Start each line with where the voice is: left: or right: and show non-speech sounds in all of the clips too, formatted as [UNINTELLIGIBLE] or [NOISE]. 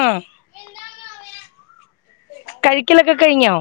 left: ആഹ് കഴിക്കലൊക്കെ കഴിഞ്ഞൊ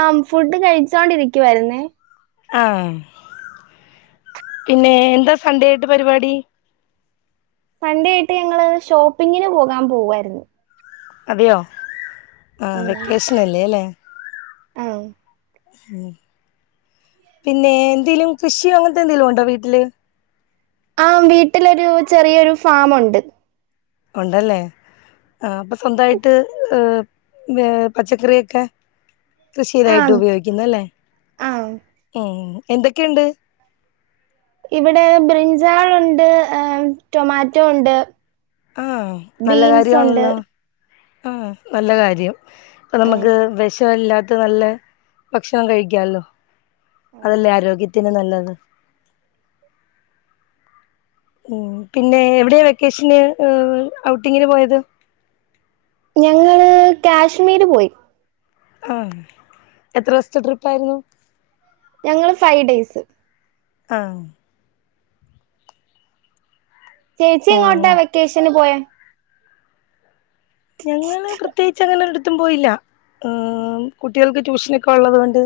right: ആഹ് ഫുഡ് കഴിച്ചോണ്ടിരിക്കുവാരുന്നെ
left: ആഹ് പിന്നെ എന്താ സൺഡെ ആയിട്ട് പരിപാടി
right: സൺഡെ ആയിട്ട് ഞങ്ങള് ഷോപ്പിങ്ങിന് പോകാൻ പോവാരുന്നു
left: അതെയോ ആഹ് വെക്കേഷൻ അല്ലേല്ലെ
right: ആഹ്
left: ഉം പിന്നെ എന്തേലും കൃഷിയൊ അങ്ങനത്തെ എന്തേലുണ്ടൊ വീട്ടില്
right: ആഹ് വീട്ടിലൊരു ചെറിയൊരു ഫാമുണ്ട്
left: ഒണ്ടല്ലേ ആഹ് അപ്പൊ സ്വന്തായിട്ട് പച്ചക്കറിയൊക്കെ കൃഷി
right: ആ
left: സ്ഥിരായിട്ട് ഉപയോഗിക്കുന്നല്ലേ
right: ആ
left: ഉം എന്തൊക്കെണ്ട്
right: ഇവിടെ ബ്രിഞ്ചാളുണ്ട് ഏ ടൊമാറ്റൊ ഉണ്ട്
left: ആഹ് നല്ല
right: ബീൻസ് ഉണ്ട്
left: കാര്യവാണല്ലോ ആഹ് നല്ല കാര്യം
right: ആ
left: നമ്മക്ക് വെഷവല്ലാത്ത നല്ല ഭക്ഷണം കഴിക്കാല്ലൊ അതല്ലേ ആരോഗ്യത്തിന് നല്ലത് ഉം പിന്നെ എവിടെയാ വെക്കേഷന്ല് ഔട്ടിങ്ങിന് പോയത്
right: ഞങ്ങള് കാശ്മീര് പോയി
left: ആഹ് എത്ര ദിവസത്തെ ട്രിപ്പ് ആയിരുന്നു
right: ഞങ്ങള് ഫൈവ് ഡേയ്സ്
left: ആഹ്
right: ചേച്ചി എങ്ങോട്ടാ
left: ഉം
right: വെക്കേഷന് പോയേ
left: ഞങ്ങള് പ്രത്യേകിച്ച് അങ്ങനെ ഒരിടത്തും പോയില്ല ഉം കുട്ടികൾക്ക് ട്യൂഷനൊക്കെ ഉള്ളത് കൊണ്ട്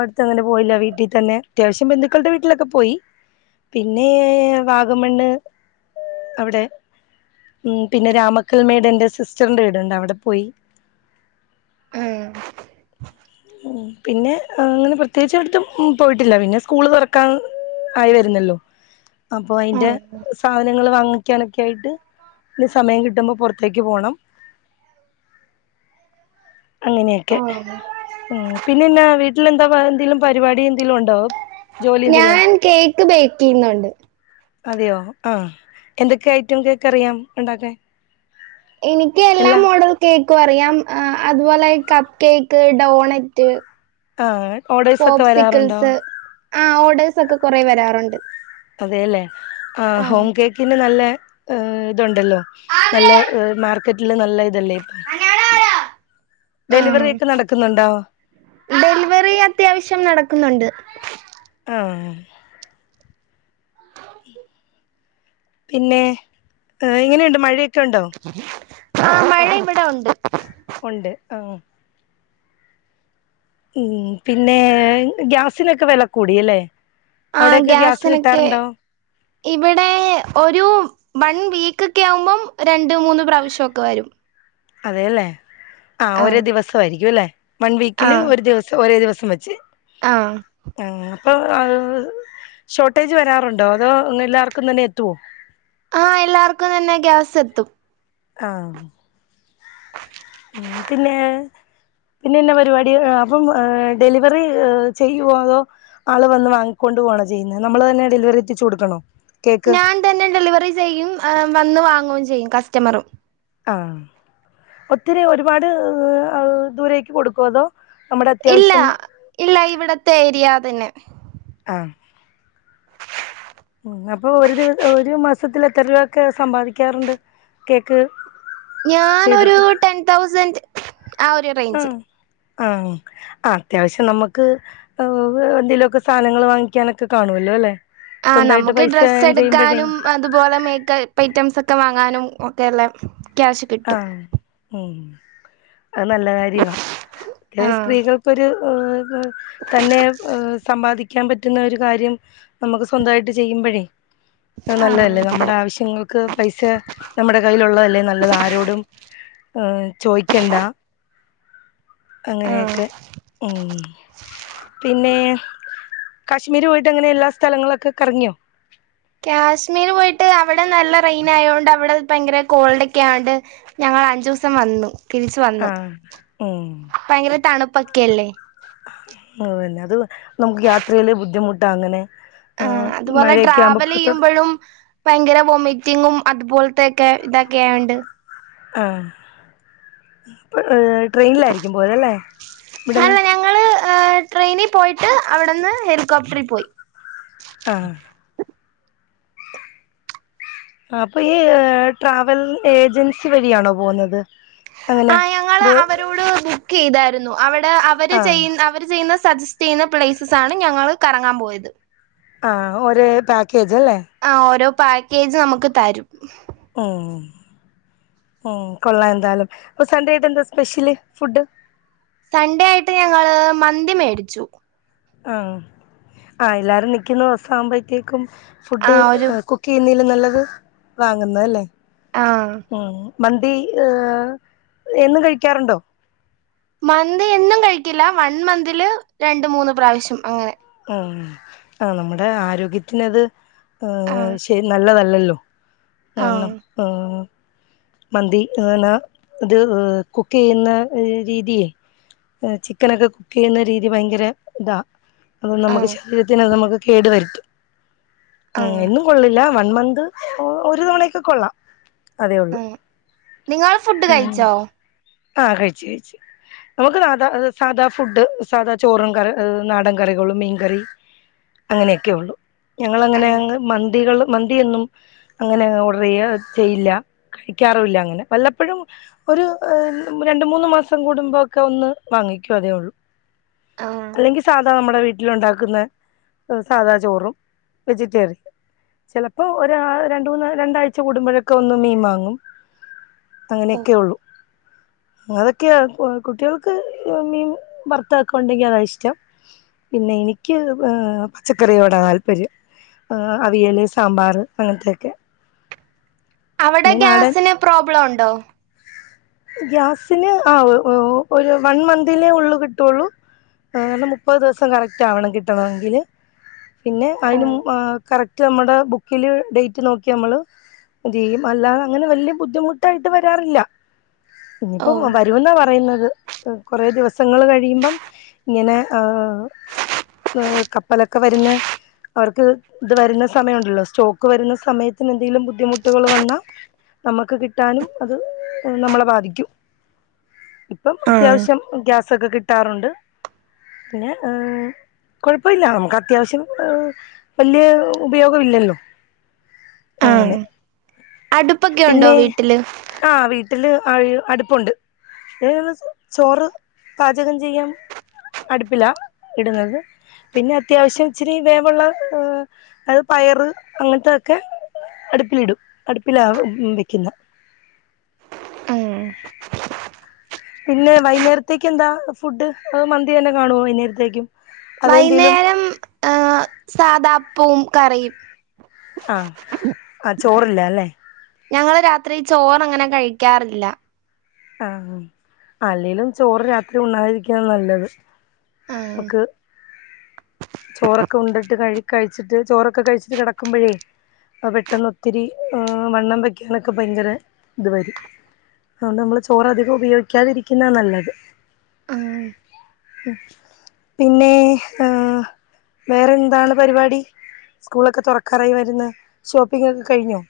left: അടുത്തങ്ങനെ പോയില്ല വീട്ടിൽ തന്നെ അത്യാവശ്യം ബന്ധുക്കളുടെ വീട്ടിലൊക്കെ പോയി പിന്നെ വാഗമണ്ണ് അവിടെ ഉം പിന്നെ രാമക്കൽ മേട് എന്റെ സിസ്റ്ററിന്റെ വീടുണ്ട് അവിടെ പോയി
right: ആ
left: ഉം പിന്നെ അങ്ങനെ പ്രത്യേകിച്ച് എടുത്തും പോയിട്ടില്ല പിന്നെ സ്കൂള് തുറക്കാൻ ആയി വരുന്നല്ലോ അപ്പോ
right: ആ
left: അയിന്റെ സാധന നങ്ങള് വാങ്ങിക്കാനായിട്ട് ഇനി സമയം കിട്ടുമ്പോ പുറത്തേക്ക് പോണം
right: ആ
left: അങ്ങനെക്കെ ഉം പിന്നെന്നാ വീട്ടിലെന്താ എന്തെങ്കലും പരിപാടി എന്തെലും ഉണ്ടാവോ
right: ഞാൻ കേക്ക് ബേക്ക് ചെയ്യുന്നുണ്ട്
left: അതെയോ ആഹ എന്തൊക്കെ ഐറ്റം കേക്ക് അറിയാം ഒണ്ടാക്കാൻ
right: എനിക്ക്
left: എല്ലാം
right: [UNINTELLIGIBLE] കേക്കും അറിയാം അതുപോലെ കപ്പ് കേക്ക് ഡോണറ്റ്
left: ആഹ് ഓർഡേഴ്സ് ഒക്കെ വരാറുണ്ടോ
right: ആഹ് ഓഡേഴ്സ് ഒക്കെ കൊറെ വരാറുണ്ട്
left: അതെല്ലേ ആ ഹോം കേക്ക് പിന്നെ നല്ലെ ഇതുണ്ടല്ലോ
right: ആ
left: നല്ല മാർക്കറ്റില് നല്ല ഇതല്ലേ ഡെലിവറി ഒക്കെ നടക്കുന്നുണ്ടോ
right: ഡെലിവറി അത്യാവശ്യം നടക്കുന്നുണ്ട്.
left: ആഹ്. പിന്നെ ഏ എങ്ങനെണ്ട് മഴയൊക്കെ ഉണ്ടോ?
right: ആ മഴ ഇവ്ടെ ഉണ്ട്.
left: ഉണ്ട് ആഹ്. ഉം പിന്നെ ഗ്യാസിനൊക്കെ വില കൂടില്ലേ?
right: ആഹ് ഗ്യാസിനൊക്കെ. ഇവടെ ഒരു വൺ വീക്കൊക്കെ ആവുമ്പം രണ്ട് മൂന്ന് പ്രാവശ്യക്കൊ വരും.
left: അതേല്ലേ ആ ഒരേ ദിവസയിരിക്കും ല്ലേ വൺ വീക്കില് ഒരു ദിവസം ഒരേ ദിവസം വെച്ച്.
right: ആഹ്.
left: [UNINTELLIGIBLE] ഷോട്ടേജ് വരാറുണ്ടോ അതോ എല്ലാവർക്കും തന്നെ എത്ത്യോ?
right: ആ എല്ലാവർക്കും തന്നെ ഗ്യാസ് എത്തും.
left: ആഹ്. മ് പിന്നെ? പിന്നെന്ന പരിവാടി അപ്പം ഡെലിവറി ചെയ്യോ അതോ? ആള് വന്ന് വാങ്ങിക്കൊണ്ട് പോണാ ചെയ്യുന്നത് നമ്മള് തന്നെ ഡെലിവറി എത്തിച്ച് കൊടുക്കണോ? കേക്ക്
right: ഞാൻ തന്നെ ഡെലിവറി ചെയ്യും വന്ന് വാങ്ങും ചെയ്യും കസ്റ്റമറും.
left: ആ ഒത്തിരി ഒരുപാട് ദൂരേക്ക് കൊടുക്കുവോ അതോ നമ്മുടെ
right: ഇല്ല
left: അത്യാവശ്യം
right: ഇല്ല ഇവിടത്തെ ഏരിയ തന്നെ.
left: ആഹ്. ഉം അപ്പൊ ഒരു ദിവ ഒരു മാസത്തിൽ എത്ര രൂപ ഒക്കെ സമ്പാദിക്കാറ്ണ്ട് കേക്ക്?
right: ഞാനൊരു
left: ചെയ്തിട്ട്
right: ടെൻ തൗസൻഡ് ആ ഒരു റേഞ്ച്.
left: ആഹ് ആഹ്. അത്യാവശ്യം നമക്ക് ഏ എന്തെലൊക്കെ സാനങ്ങൾ വാങ്ങിക്കാനൊക്കെ കാണൊല്ലോല്ലെ.
right: ആ നമുക്ക് ഡ്രസ്സ് എടുക്കാനും അതുപോലെ മേക്കപ്പ് ഐറ്റംസ് ഒക്കെ വാങ്ങാനും ഒക്കെള്ള ക്യാഷ്
left: ആ
right: കിട്ടും
left: ഉം അത് നല്ല കാര്യവാ ചെല
right: ആഹ്
left: സ്ത്രീകൾ ഒരു തന്നെ സമ്പാദി ക്ക്യാൻ പറ്റുന്ന ഒരു കാര്യം നമുക്ക് സ്വന്തയിട്ട് ചെയ്യുമ്പോഴേ അത്
right: ആഹ്
left: നല്ലതല്ലേ നമ്മുടെ ആവശ്യങ്ങൾ ക്ക് പൈസ നമ്മടെ കയ്യിലുള്ളതല്ലേ നല്ലത് ആരോടും ചോയ്ക്കണ്ട.
right: ആഹ്
left: അങ്ങനെയൊക്കെ മ്. പിന്നെ കാശ്മീര് പോയിട്ട് എങ്ങനെ എല്ലാ സ്ഥലങ്ങളൊക്കെ കറങ്ങ്യോ?
right: ക്യാശ്മീര് പോയിട്ട് അവിടെ നല്ല റെയ്നായോണ്ട് അവിടെ ഭയങ്കര കോൾഡോക്കെ ആയോണ്ട് ഞങ്ങൾ അഞ്ചുസം വന്നു തിരിച്ച് വന്നു
left: ആഹ് ഉം
right: ഭയങ്കര തണുപ്പൊക്കെല്ലേ.
left: അതന്നെ അത് നമുക്ക് യാത്രയില് ബുദ്ധിമുട്ടാ അങ്ങനെ
right: ആ
left: ആഹ്
right: അതുപോലെ
left: മഴയൊക്കെ ആവുമ്പോ പുറത്തോട്ട്
right: ട്രാവലെയ്യുമ്പോഴും ഭയങ്കര വൊമിറ്റിങ്ങും അതുപോൽത്തെക്കെ ഇതൊക്കെയായാണ്ട്.
left: ആ ട്രെയിനിലായിരിക്കും പോയതല്ലേ ഇവിടെന്ന്?
right: ങ്ങൾ ട്രെയിനി പോയിട്ട് അവിടെന്ന് ഹെലികോപ്റ്ററിൽ പോയി.
left: ആഹ്. അപ്പ ഈ ട്രാവൽ ഏജൻസി വഴിയാണോ പോവുന്നത്.
right: ആ ഞങ്ങള് അവരോട് ബുക്കെ യ്താരുന്നു അവടെ അവര് ചെയ
left: ആഹ്
right: അവര് ചെയ്യുന്ന സജസ് തീന പ്ലേസസാണ് ഞങ്ങള് കറങ്ങാൻ പോയത്.
left: ആ ഒരേ പാക്കേജ് അല്ലേ.
right: ആ ഓരോ പാക്കേജ് നമുക്ക് തരും.
left: ഉം ഉം കൊള്ളാ എന്താലും അപ്പൊ സൺഡേ ആയിട്ട് എന്താ സ്പെഷ്യല് ഫുഡ്?
right: സൺഡേ ആയിട്ട് ഞങ്ങള് മന്തി മേടിച്ചു.
left: ആഹ് ആ എല്ലാരും നിക്യുന്ന വസാകുമ്പോഴത്തേക്കും
right: ആ
left: ഫുഡ്
right: ഒരു
left: കുക്ക് ക്കെയ്യുന്നതിലും നല്ലത് വാങ്ങുന്നല്ലേ
right: ആ
left: മ്. മന്തി ഏഹ് എന്നും കഴിക്കാറുണ്ടോ
right: മന്തി എന്നും കഴിക്കില്ല വൺ മന്തില് രണ്ട് മൂന്ന് പ്രാവശ്യം അങ്ങനെ
left: ആഹ് ആഹ് നമ്മുടെ ആരോഗ്യത്തിനത്
right: ആ
left: ആഹ് ഷെ നല്ലതല്ലല്ലോ
right: ആ
left: കാരണം ആഹ് മന്തി എന ത് കുക്കെയ്യുന്ന രീതിയേ ചിക്കനൊക്കെ കുക്ക് ചെയ്യുന്ന രീതി ഭയങ്കര ഇതാ അത്
right: ആ
left: നമുക്ക് ശരീരത്തിന് അത് നമുക്ക് കേടു വരുത്തും
right: ആ
left: അങ്ങനെ കൊള്ളില്ല വൺ മന്ത് ഒരു തവണക്കെ കൊള്ളാം അതെ
right: നിങ്ങ
left: ഉം ആഹ് കഴിച്ച് കഴിച്ച് നമുക്ക് നാദാ സാധാ ഫുഡ് സാധാ ചോറും കറി നാടൻ കറികളും മീൻകറി അങ്ങനെയൊക്കെ ഒള്ളൂ
right: ആ
left: ഞങ്ങളങ്ങനെ അങ്ങ് മന്തികൾ മന്തിയൊന്നും അങ്ങനെ ഓർഡർ ചെയ്യ ചെയ്യില്ല കഴിക്കാറുല്ല അങ്ങനെ വല്ലപ്പോഴും ഒരു ഏഹ് രണ്ട് മൂന്ന് മാസം കൂടുമ്പോക്കെ ഒന്ന് വാങ്ങിക്കൂ അതേ ഒള്ളൂ
right: ആ
left: അല്ലെങ്കി സാധാ നമ്മുടെ വീ ട്ടിലുണ്ടാക്കുന്ന സാധാ ചോറും വെജിറ്റേറിയൻ ചിലപ്പോ ഒരാ രണ്ട് മൂന്ന് രണ്ടാഴ്ച കൂടുമ്പോഴൊക്കെ ഒന്ന് മീൻ വങ ങ്ങും അങ്ങനെയൊക്കെ ഒള്ളൂ അതൊക്കെ കുട്ടികൾക്ക് മീൻ വർത്തതൊക്കെ ഒണ്ടെങ്കിൽ അതാ ഇഷ്ടം പിന്നെ എനിക്ക് പച്ചക്കറിയോട താല്പര്യം ആഹ് അവിയല് സാമ്പാറ് അങ്ങനത്തൊക്കെ
right: അവടെ ഗ്യാസിന് പ്രോബ്ലം ണ്ടോ
left: ഗ്യാസിന് ആഹ് ഒ ഒ ഒരു വൺമന്തിലെ ഒള്ളു കിട്ടുള്ളൂ മുപ്പത് ദിവസം കറക്റ്റാവണം കിട്ടണങ്കില് പിന്നെ
right: ഓ
left: അയിനു മു ആഹ് കറക് റ്റ് നമ്മടെ ബുക്കിലെ ഡേറ്റ് നോക്കി നമ്മള് ഇതെയ്യും അല്ലാതെ അങ്ങനെ വല്ല്യ ബുധിമുട്ടായിട്ട് വ രാറില്ല
right: ഓ
left: ഇനിയിപ്പം വരുവെന്ന പറയുന്നത് കൊറെ ദിവസങ്ങള് കഴിയുമ്പം ഇങ്ങനെ ആഹ് ഏഹ് കപ്പലൊക്കെ വരുന്നെ അവർക്ക് ഇത് വരുന്ന സമയുണ്ടല്ലോ സ്റ്റോക്ക് വരുന്ന സമയത്തിനെന്തെലും ബുദ്ധിമുട്ടുകള് വന്നാ നമുക്ക് കിട്ടാനും അത് നമ്മളെ ബാധിക്കും ഇപ്പം
right: ആഹ്
left: അത്യാവശ്യം ഗ്യാ സൊക്കെ കിട്ടാറുണ്ട് പിന്നെ ഏഹ് കൊഴപ്പല്യ നമുക്ക് അത്യാവശ്യം വല്യാ ഉപയോഗമില്ലല്ലോ അങ്ങനെ
right: അടുപ്പൊക്കെ ഉണ്ടോ
left: പിന്നെ
right: വീട്ടില്
left: ആഹ് വീട്ടില് അ അടുപ്പുണ്ട്. ഇ ചോറ് പാചകം ചെയ്യാൻ അടുപ്പില ഇടുന്നത് പിന്നെ അത്യാവശ്യം ഇച്ചിരി വേവുള്ള അത് പയറ് അങ്ങനത്തൊക്കെ അടുപ്പിലിടും അടുപ്പില വെക്കുന്നെ പിന്നെ വൈന്നേരത്തേക്കെന്താ ഫുഡ് അ മന്തിന്നെ കാണോ വൈന്നേരത്തേക്
right: വൈന്നേരം ഏഹ് സാദാപ്പവും കറിയും
left: ആഹ് ആ ചോറില്ലല്ലേ
right: ഞങ്ങള് രാത്രി ചോറ്ങ്ങനെ കഴിക്കാറില്ല
left: ആഹ് ആഹ് അല്ലെലും ചോറ് രാത്രി ഉണതിരിക്ക നല്ലത് നമക്ക് ചോറൊക്കെ ഉണ്ടിട്ട് കഴി കഴിച്ചിട്ട് ചോറൊക്കെ കഴിച്ചിട്ട് കെടക്കുമ്പോഴേ പെട്ടെന്നൊത്തിരി ആഹ് വണ്ണം വെക്കാനൊക്കെ ഭയങ്കര ഇതുവരും അതുകൊണ്ട് നമ്മള് ചോറധികം ഉപയോഗിക്കാതിരിക്കുന്ന നല്ലത്
right: ആഹ്
left: ഉം പിന്നെ ആഹ് വേറെന്താണ് പരിപാടി സ്കൂളൊക്കെതൊറക്കാറായി വരുന്ന് ഷോപ്പിംഗക്കെ കഴിഞ്ഞോ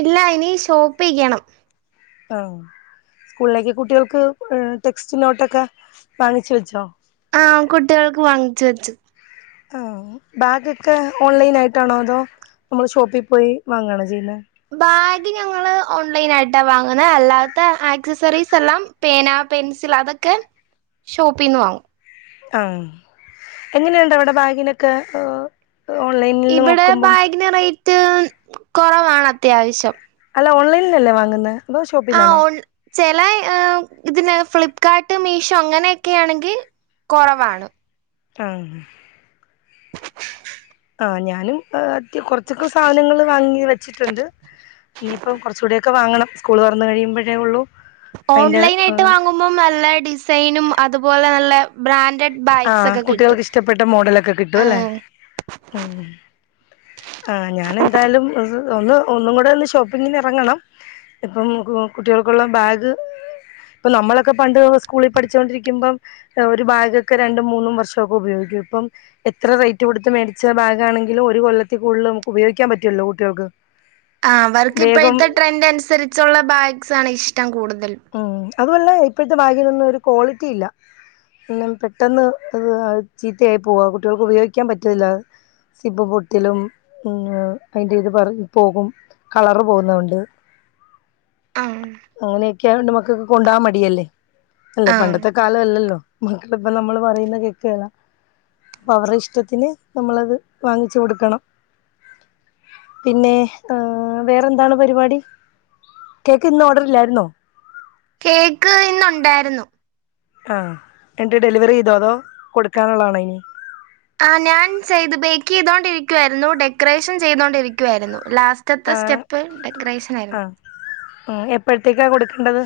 right: ഇല്ല ഇനി ഷോപ്പെയ്യണം
left: ആഹ് സ്കൂളിലേക്ക്കുട്ടിയെൾക്ക് ടെക്സ്റ്റ്നോട്ടൊക്കെവാങ്ങിച്ചു വെച്ചോ
right: ആഹ്കുട്ട്യേൽക്ക് വാങ്ങിച്ച് വച്ചു.
left: ആഹ് ബാഗൊക്കെനമ്മള് ഓൺലൈനായിട്ടാണോഅതോ ഷോപ്പിപോയി വാങ്ങണോചെയ്യുന്നേ.
right: ബാഗ്ഞങ്ങള്ഓൺലൈനായിട്ടാ വാങ്ങുന്നത്അല്ലാത്ത ആക്സസറീസ്എല്ലാം പേനപെൻസിൽഅതൊക്കെ ഷോപ്പിന്ന് വാങ്ങും.
left: ആഹ് എങ്ങനെണ്ട്അവിടെ ബാഗിനൊക്കെ? ഓൺലൈൻ
right: ഇബടെബാഗിന് റേറ്റ്കൊറവാണ് അത്യാവശ്യം.
left: അല്ലഓൺലൈൻന്നല്ലേ വാങ്ങുന്നെ അതോ ഷോപ്പിന്നാണോ
right: ആഓൺ ചെല ഇതിന് ഫ്ലിപ്കാർട്ട് മീഷോ അങ്ങനെയൊക്കെണെങ്കി കൊറവാണ്.
left: ആഹ് ആഹ്ഞാനുംകൊറച്ചൊക്കെ സാധനങ്ങള് വാങ്ങിവെച്ചിട്ടുണ്ട് ഇനിയിപ്പംകൊറചൂടെ ക്കെവാങ്ങണംസ്കൂള് തോറന്ന് കഴിയുമ്പഴേള്ളൂ
right: ഓൺലൈനായിട്ട് വാങ്ങുമ്പോ നല്ല ഡിസൈനും അതുപോലെ നല്ല ബ്രാൻഡഡ് ബാഗ്സ്
left: ആഹ്
right: ഒക്കെ കിട്ടും
left: കുട്ടിൾക്കിഷ്ടപ്പെട്ട
right: ആ
left: മോഡലൊക്കെകിട്ടുവല്ലേ ആഹ് ആഹ് ഞാനെന്തായാലുംഒസ്ഒന്നും ഒന്നുകൂടെഒന്ന്ഷോപ്പിങ്ങിന് എറങ്ങണം. ഇപ്പം കുട്ടികൾക്കുള്ളബാഗ് ഇപ്പംനമ്മളൊക്കെപണ്ട് സ്കൂളി പഠിച്ചുകൊണ്ടിരിക്കുമ്പംഒരുബാഗ് ക്കെരണ്ടുംമൂന്നുംവർഷൊക്കെ ഉപയോഗിക്കുംഇപ്പം എത്രറേറ്റ്കൊടുത്ത്മേടിച്ച ബാഗമാണെങ്കിലുംഒരുകൊല്ലത്തി കൂടുൽനമുക്കുപയോഗിക്കാൻ പറ്റുലല്ലോ കുട്ടികൾക്ക്
right: ആഹ്
left: വേഗം
right: അവർക്കിപ്പോഴത്തെ ട്രെനഡ നുസരിച്ചുള്ള ബാഗ്സ്ണ്ഇഷ്ടം കൂടുതൽ
left: ഉം അതുവല്ലാ ഇപ്പോഴത്തെ ബാഗിനൊന്നും ഒരു ക്വാളിറ്റി ഇല്ല ന്നും പെട്ടെന്ന് അത് ചീത്തയായി പോവ കുട്ടികൾക്ക് ഉപയോഗിക്കാൻ പറ്റില്ല സിബ് പൊട്ടലും അതിന്റെ ഇത് പറി പോകും കളറ് പോന്നോണ്ട്
right: ആഹ്
left: അങ്ങനെയൊക്കെയായോണ്ട് മക്കക്ക് കൊണ്ടോവാൻ മടിയല്ലേ അല്ലെ
right: ആ
left: പണ്ടത്തെ കാലല്ലല്ലോ മക്കളിപ്പ നമ്മള് പറയുന്ന കേക്കേലാ അവരുടെ ഇഷ്ടത്തിന് നമ്മളത് വാങ്ങിച്ചു കൊടുക്കണം പിന്നെ ഏഹ് വേറെ എന്താണ് പരിപാടി കേക്ക് ഇന്ന് ഓർഡറില്ലായിരുന്നോ
right: കേക്ക് ഇന്നൊണ്ടായിരുന്നു
left: ആഹ് എന്നിട്ട് ഡെലിവറി ചെയ്തോ അതോ കൊടുക്കാനുള്ളതാണോ ഇനി
right: ആഹ് ഞാൻ ചെയ്ത് ബേക്കേയ്തോണ്ടിരിക്കുവായിരുന്നു ഡെക്കറേഷൻ ചെയ്തോണ്ടിരിക്കുവായിരുന്നു ലാസ് റ്റത്തെ
left: ആഹ്
right: സ്റ്റെപ്പ് ഡെക്കറേഷൻ ആയിരുന്നു
left: ആഹ് ഉം എപ്പോഴത്തേക്കാ കൊടുക്കേണ്ടത്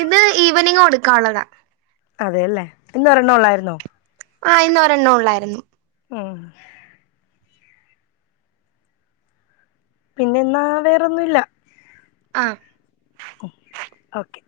right: ഇത് ഈവനിങ് കൊടുക്കാനുള്ളതാ
left: അതെലേ ഇന്നൊരെണ്ണോള്ളായിരുന്നോ
right: ആഹ് ഇന്നൊരെണ്ണം ഉള്ളായിരുന്നു
left: ഉം പിന്നെ എന്നാ വേറൊന്നുല്ല
right: ആഹ്
left: ഉം ഓക്കെ